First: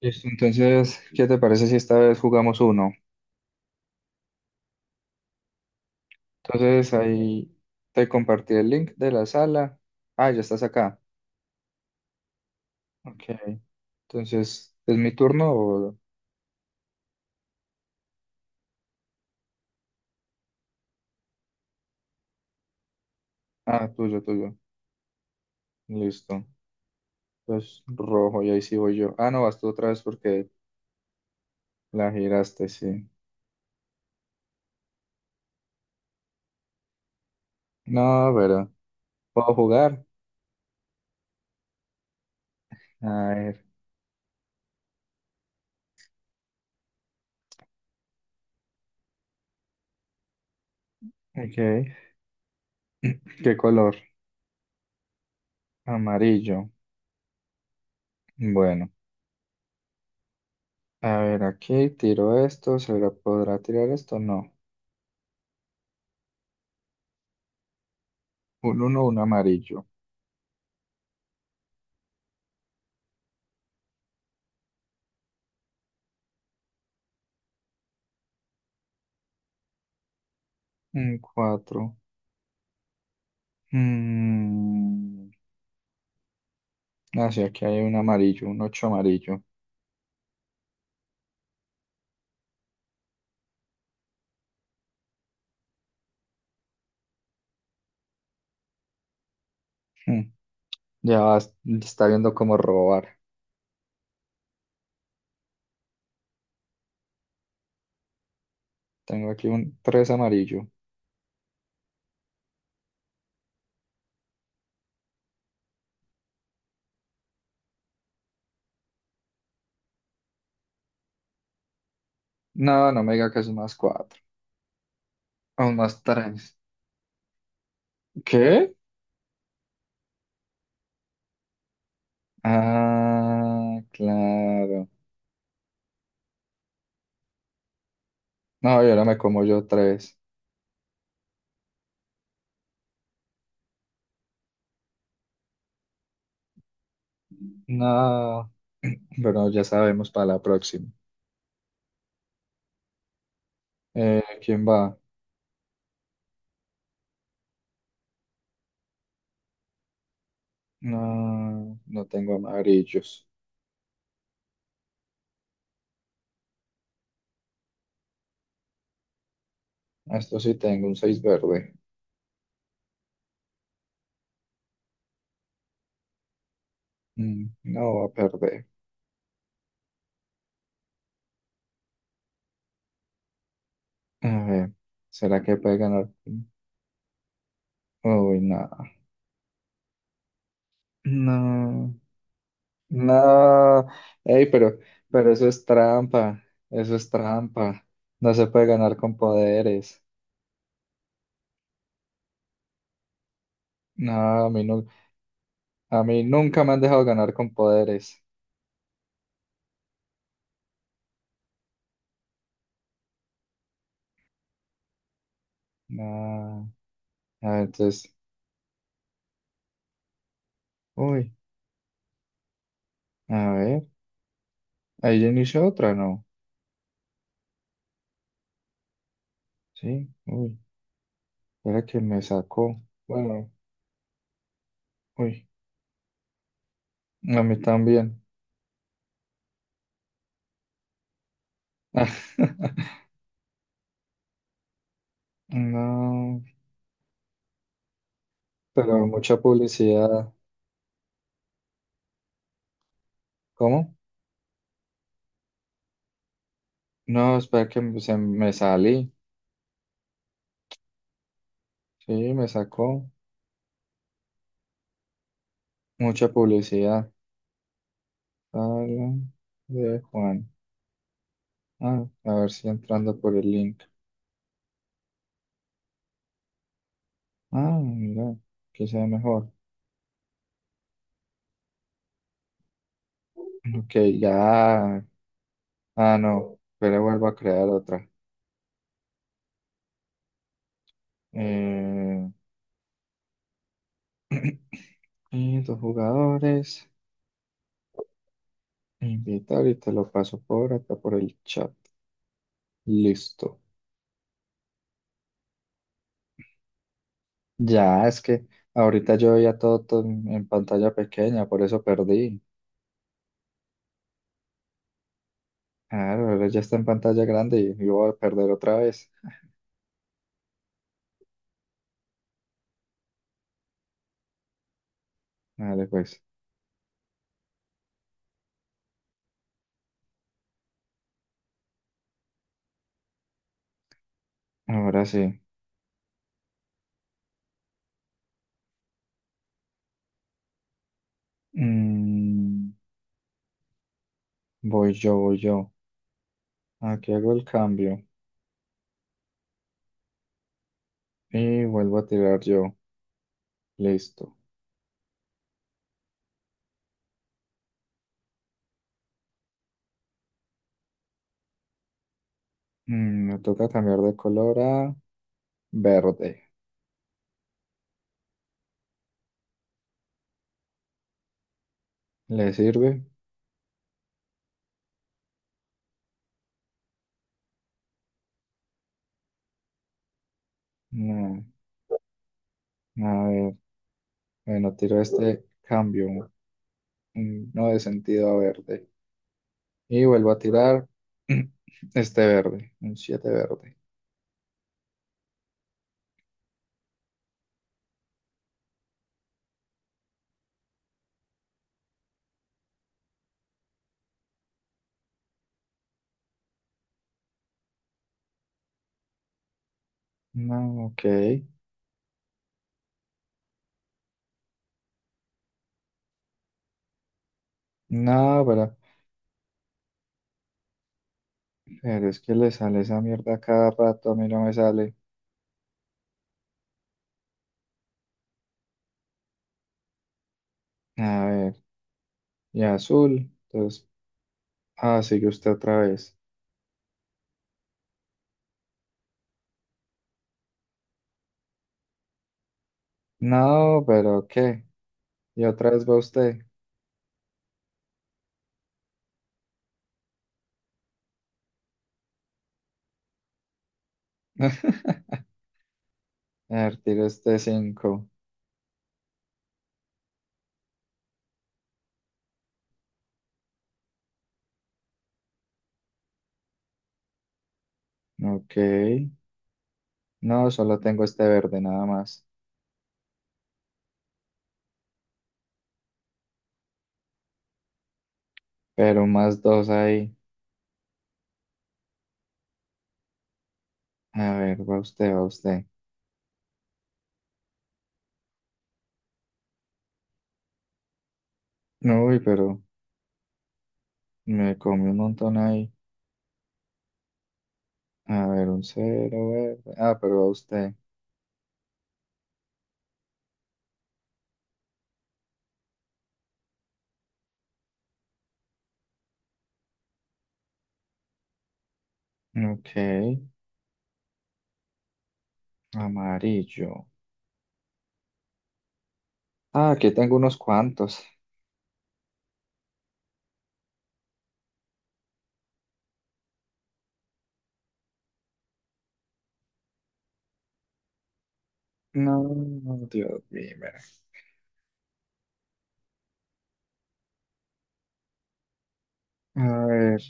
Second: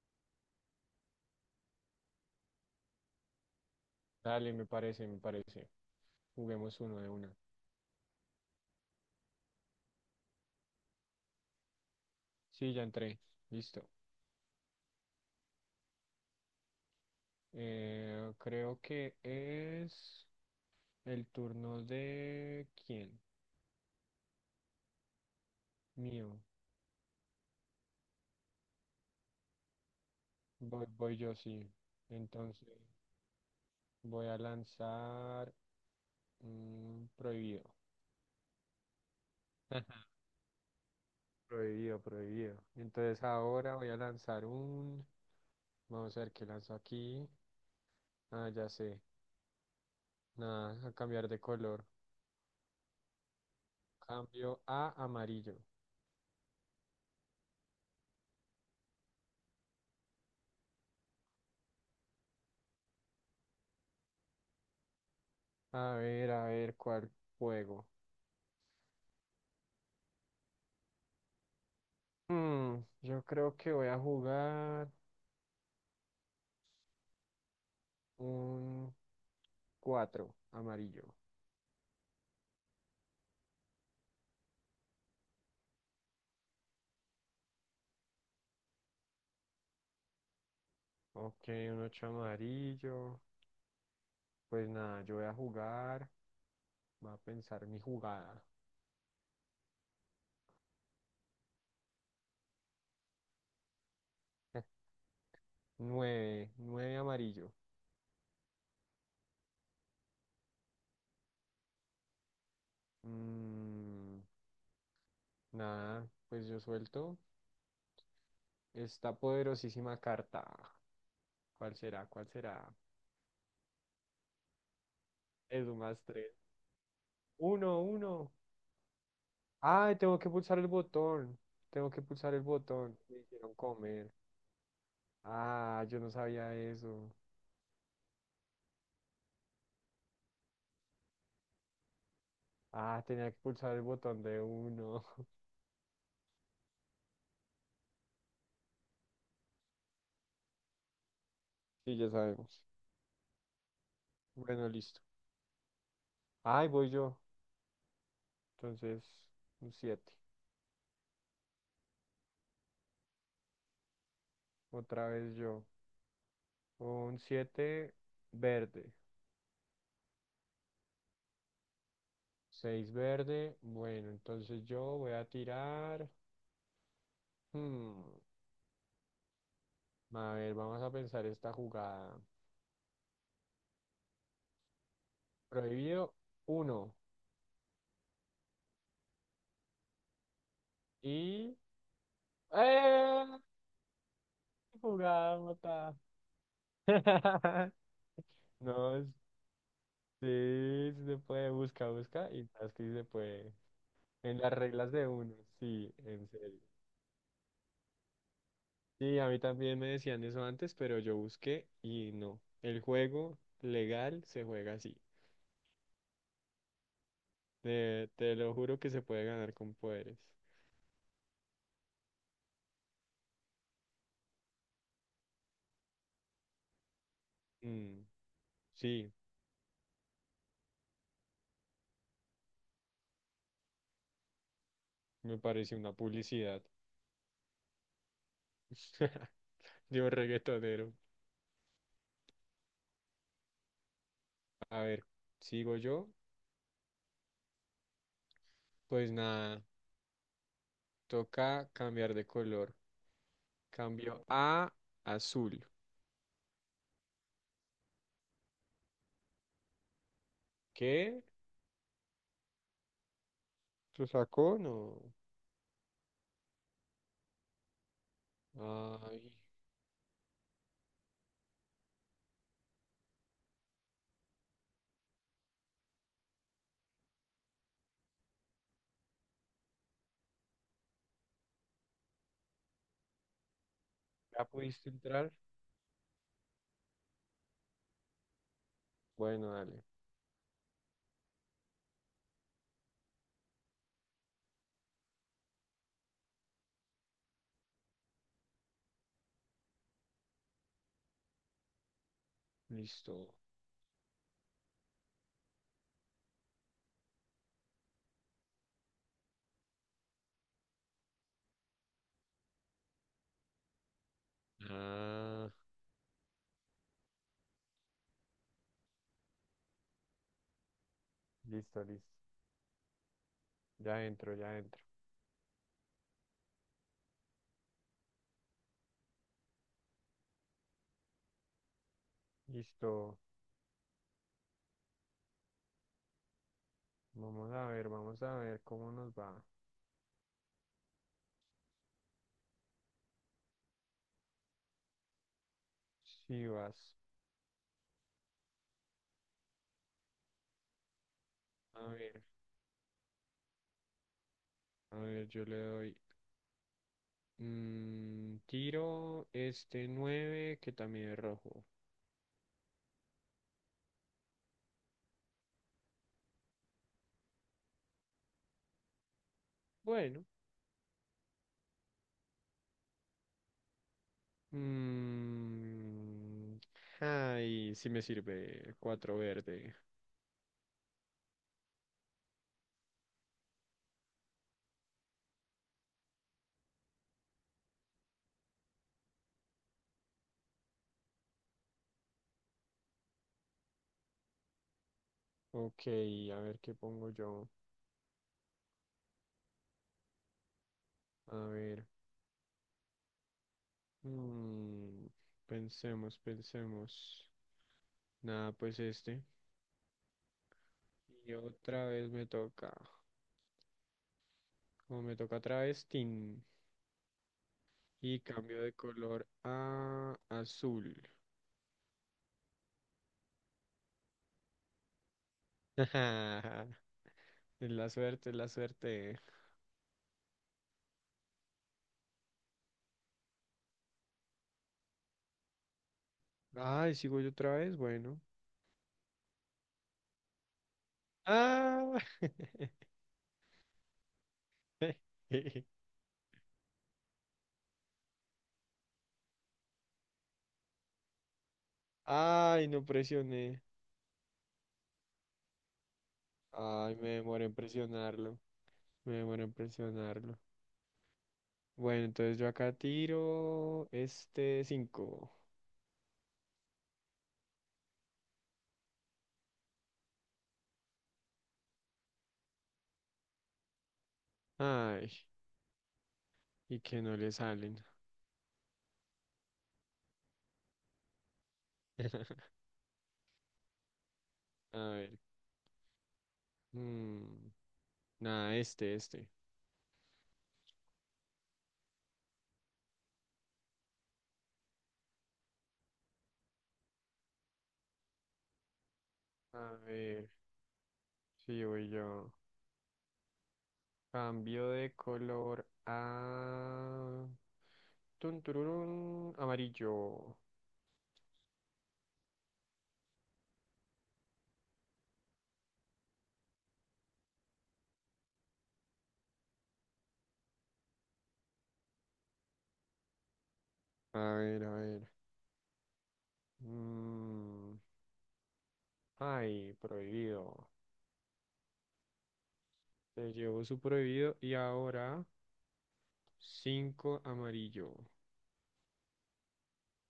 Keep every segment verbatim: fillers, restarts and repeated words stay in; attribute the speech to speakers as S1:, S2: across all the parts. S1: Listo, entonces, ¿qué te parece si esta vez jugamos uno?
S2: Dale, me parece, me parece. Juguemos
S1: Entonces
S2: uno de una.
S1: ahí te compartí el link de la sala. Ah, ya estás acá.
S2: Sí, ya entré.
S1: Ok,
S2: Listo.
S1: entonces, ¿es mi turno o...?
S2: Eh, ¿creo que es el turno de quién?
S1: Ah, tuyo, tuyo.
S2: Mío.
S1: Listo. Entonces, rojo, y ahí sí voy yo. Ah, no, vas tú otra vez porque
S2: Voy, voy yo, sí.
S1: la giraste,
S2: Entonces
S1: sí.
S2: voy a lanzar mm, prohibido.
S1: No, pero, ¿puedo jugar?
S2: Prohibido, prohibido. Entonces
S1: A ver,
S2: ahora voy a lanzar un... Vamos a ver qué lanzo aquí. Ah, ya sé. Nada, a cambiar de color.
S1: ok. ¿Qué color?
S2: Cambio a amarillo.
S1: Amarillo. Bueno, a ver, aquí tiro esto, ¿se lo podrá tirar esto? No.
S2: A ver, a ver cuál juego.
S1: Un uno, un amarillo.
S2: Mm, yo creo que voy a jugar un cuatro amarillo.
S1: Un cuatro, Mm. Ah, sí, aquí hay un amarillo, un ocho amarillo.
S2: Ok, un ocho amarillo. Pues nada, yo voy a jugar. Voy a pensar mi jugada.
S1: Mm. Ya vas- Está viendo cómo robar.
S2: Nueve, nueve amarillo.
S1: Tengo aquí un tres amarillo.
S2: Mm, Nada, pues yo suelto esta poderosísima carta. ¿Cuál será? ¿Cuál será?
S1: No, no me diga que es un más cuatro.
S2: Es
S1: Un
S2: un más
S1: más
S2: tres.
S1: tres.
S2: Uno, uno.
S1: ¿Qué?
S2: Ay, tengo que pulsar el botón. Tengo que pulsar el botón. Me hicieron
S1: Ah,
S2: comer.
S1: claro.
S2: Ah, yo no sabía eso.
S1: No, y ahora me como yo tres.
S2: Ah, tenía que pulsar el botón de uno.
S1: No, pero ya sabemos para la próxima.
S2: Sí, ya sabemos.
S1: Eh, ¿quién
S2: Bueno,
S1: va?
S2: listo. Ay, voy yo. Entonces, un siete.
S1: No, no tengo amarillos.
S2: Otra vez yo. Un siete verde.
S1: Esto sí, tengo un seis verde.
S2: Seis verde. Bueno, entonces yo voy a tirar.
S1: Mm, No
S2: Hmm,
S1: va a perder.
S2: A ver, vamos a pensar esta jugada.
S1: A ver, ¿será que puede ganar?
S2: Prohibido uno.
S1: Uy, no,
S2: Y...
S1: no,
S2: ¡Eh!
S1: no. Ey, pero, pero
S2: Jugada,
S1: eso es
S2: mata.
S1: trampa, eso es trampa. No se puede ganar
S2: No.
S1: con poderes.
S2: Sí, sí se puede, busca, busca y sabes que sí se puede.
S1: No,
S2: En
S1: a
S2: las
S1: mí, nu-
S2: reglas de uno, sí,
S1: a mí
S2: en serio.
S1: nunca me han dejado ganar con poderes.
S2: Sí, a mí también me decían eso antes, pero yo busqué y no. El juego legal se juega así.
S1: No, a ver,
S2: Te,
S1: entonces,
S2: te lo juro que se puede ganar con poderes.
S1: uy, a ver, ahí ya inició otra, ¿no?
S2: Mm, sí,
S1: Sí, uy, era que me sacó. Bueno,
S2: me
S1: uy,
S2: parece una publicidad.
S1: a mí también.
S2: Yo reggaetonero. A ver, sigo yo.
S1: No, pero
S2: Pues
S1: mucha
S2: nada,
S1: publicidad.
S2: toca cambiar de color.
S1: ¿Cómo?
S2: Cambio a azul.
S1: No, espera que me- se me salí.
S2: ¿Qué?
S1: Sí, me sacó
S2: ¿Lo sacó? No.
S1: mucha publicidad. Sala
S2: Ay,
S1: de Juan. Ah, a ver si entrando por el link. Ah, mira, que sea mejor. Ok,
S2: ¿ya pudiste
S1: ya.
S2: entrar?
S1: Ah, no. Pero vuelvo a crear otra.
S2: Bueno, dale.
S1: Eh, y dos jugadores. Invitar y te lo paso por acá por el chat.
S2: Listo.
S1: Listo. Ya, es que ahorita yo veía todo, todo en en pantalla pequeña, por eso perdí.
S2: Ah,
S1: Claro, ahora ya está en pantalla grande y yo voy a perder otra vez.
S2: listo, listo. Ya entro, ya entro.
S1: Dale, pues.
S2: Listo.
S1: Ahora sí.
S2: Vamos a ver, vamos a ver cómo nos va.
S1: Mm, Voy yo, voy yo.
S2: Si vas.
S1: Aquí hago el cambio y
S2: A
S1: vuelvo a
S2: ver,
S1: tirar yo. Listo.
S2: a ver, yo le doy. Mm, tiro este nueve que también es rojo.
S1: Mm, me toca cambiar de color a verde.
S2: Bueno.
S1: ¿Le sirve?
S2: mm, Ay, sí me sirve. Cuatro verde.
S1: No. A ver, bueno, tiro este cambio. mm, No de sentido a verde. Y vuelvo a tirar este verde. Un siete verde.
S2: Ok, a ver qué pongo yo. A ver. Mm, Pensemos, pensemos. Nada, pues este.
S1: No, ok.
S2: Y otra vez me toca. Como me toca travestín. Y
S1: No,
S2: cambio de
S1: pero
S2: color a azul.
S1: Pero es que le sale esa mierda a cada rato, a mí no me sale.
S2: Es la suerte, es la suerte.
S1: A ver, y azul. Entonces, ah, sigue usted otra vez.
S2: Ay, sigo yo otra vez. Bueno. Ah.
S1: No, pero ¿qué? Y otra vez va usted.
S2: Ay, no presioné.
S1: A ver,
S2: Ay,
S1: tiro
S2: me
S1: este
S2: demoré en
S1: cinco.
S2: presionarlo. Me demoré en presionarlo. Bueno, entonces yo acá tiro este cinco.
S1: Ok. No, solo tengo este verde nada más.
S2: Ay, y que no le salen.
S1: Pero más dos ahí. A ver,
S2: A
S1: va
S2: ver.
S1: usted, va usted.
S2: mm, Nada, este, este.
S1: Uy, pero me comí un montón ahí. A ver, un cero verde.
S2: A
S1: Ah, pero va
S2: ver,
S1: usted.
S2: sí, voy yo. Cambio de color a... tun, tururún, amarillo.
S1: Ok. Amarillo. Ah, aquí tengo unos cuantos.
S2: A ver, a ver. mm, Ay, prohibido.
S1: No, Dios
S2: Se
S1: mío.
S2: llevó su prohibido y ahora cinco amarillo.
S1: A ver,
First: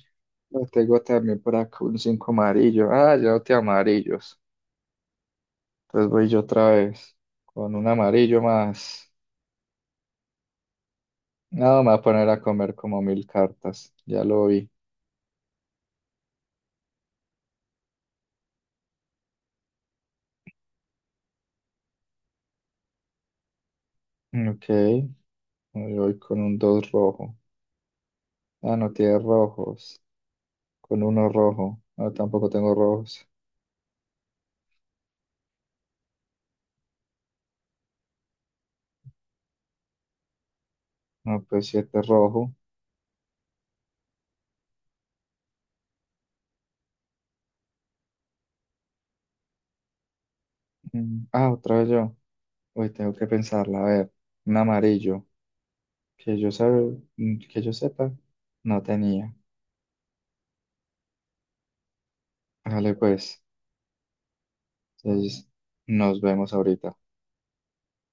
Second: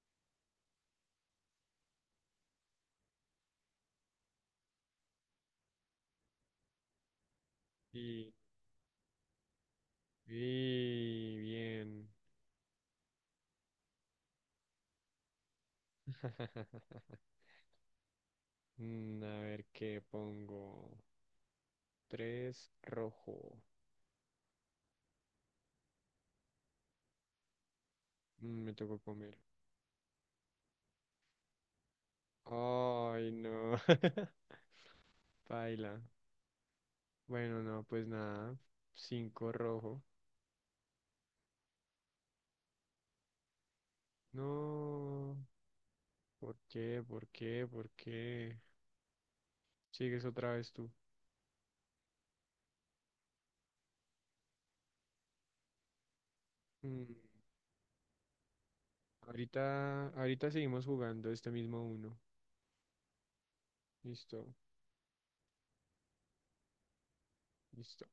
S1: lo tengo también por acá, un cinco amarillo. Ah, ya no te amarillos. Entonces voy yo otra vez con un
S2: Y,
S1: amarillo más.
S2: y
S1: No, me voy a
S2: bien.
S1: poner a comer como mil cartas. Ya lo vi.
S2: Mm, a ver qué pongo. Tres rojo.
S1: Ok, yo voy con un dos rojo.
S2: Mm, Me
S1: Ah, no
S2: tocó
S1: tiene
S2: comer.
S1: rojos. Con uno rojo. No, tampoco tengo rojos.
S2: Ay, no. Paila. Bueno, no, pues nada. Cinco rojo.
S1: No, pues siete rojo.
S2: No. ¿Por qué? ¿Por qué? ¿Por qué? Sigues otra vez tú.
S1: Mm, Ah, otra vez yo. Uy, tengo que pensarla. A ver, un amarillo. que yo sabe,
S2: Mm,
S1: que yo sepa, no tenía.
S2: Ahorita, ahorita seguimos jugando este mismo uno.
S1: Vale, pues,
S2: Listo.
S1: entonces nos vemos ahorita.
S2: Listo.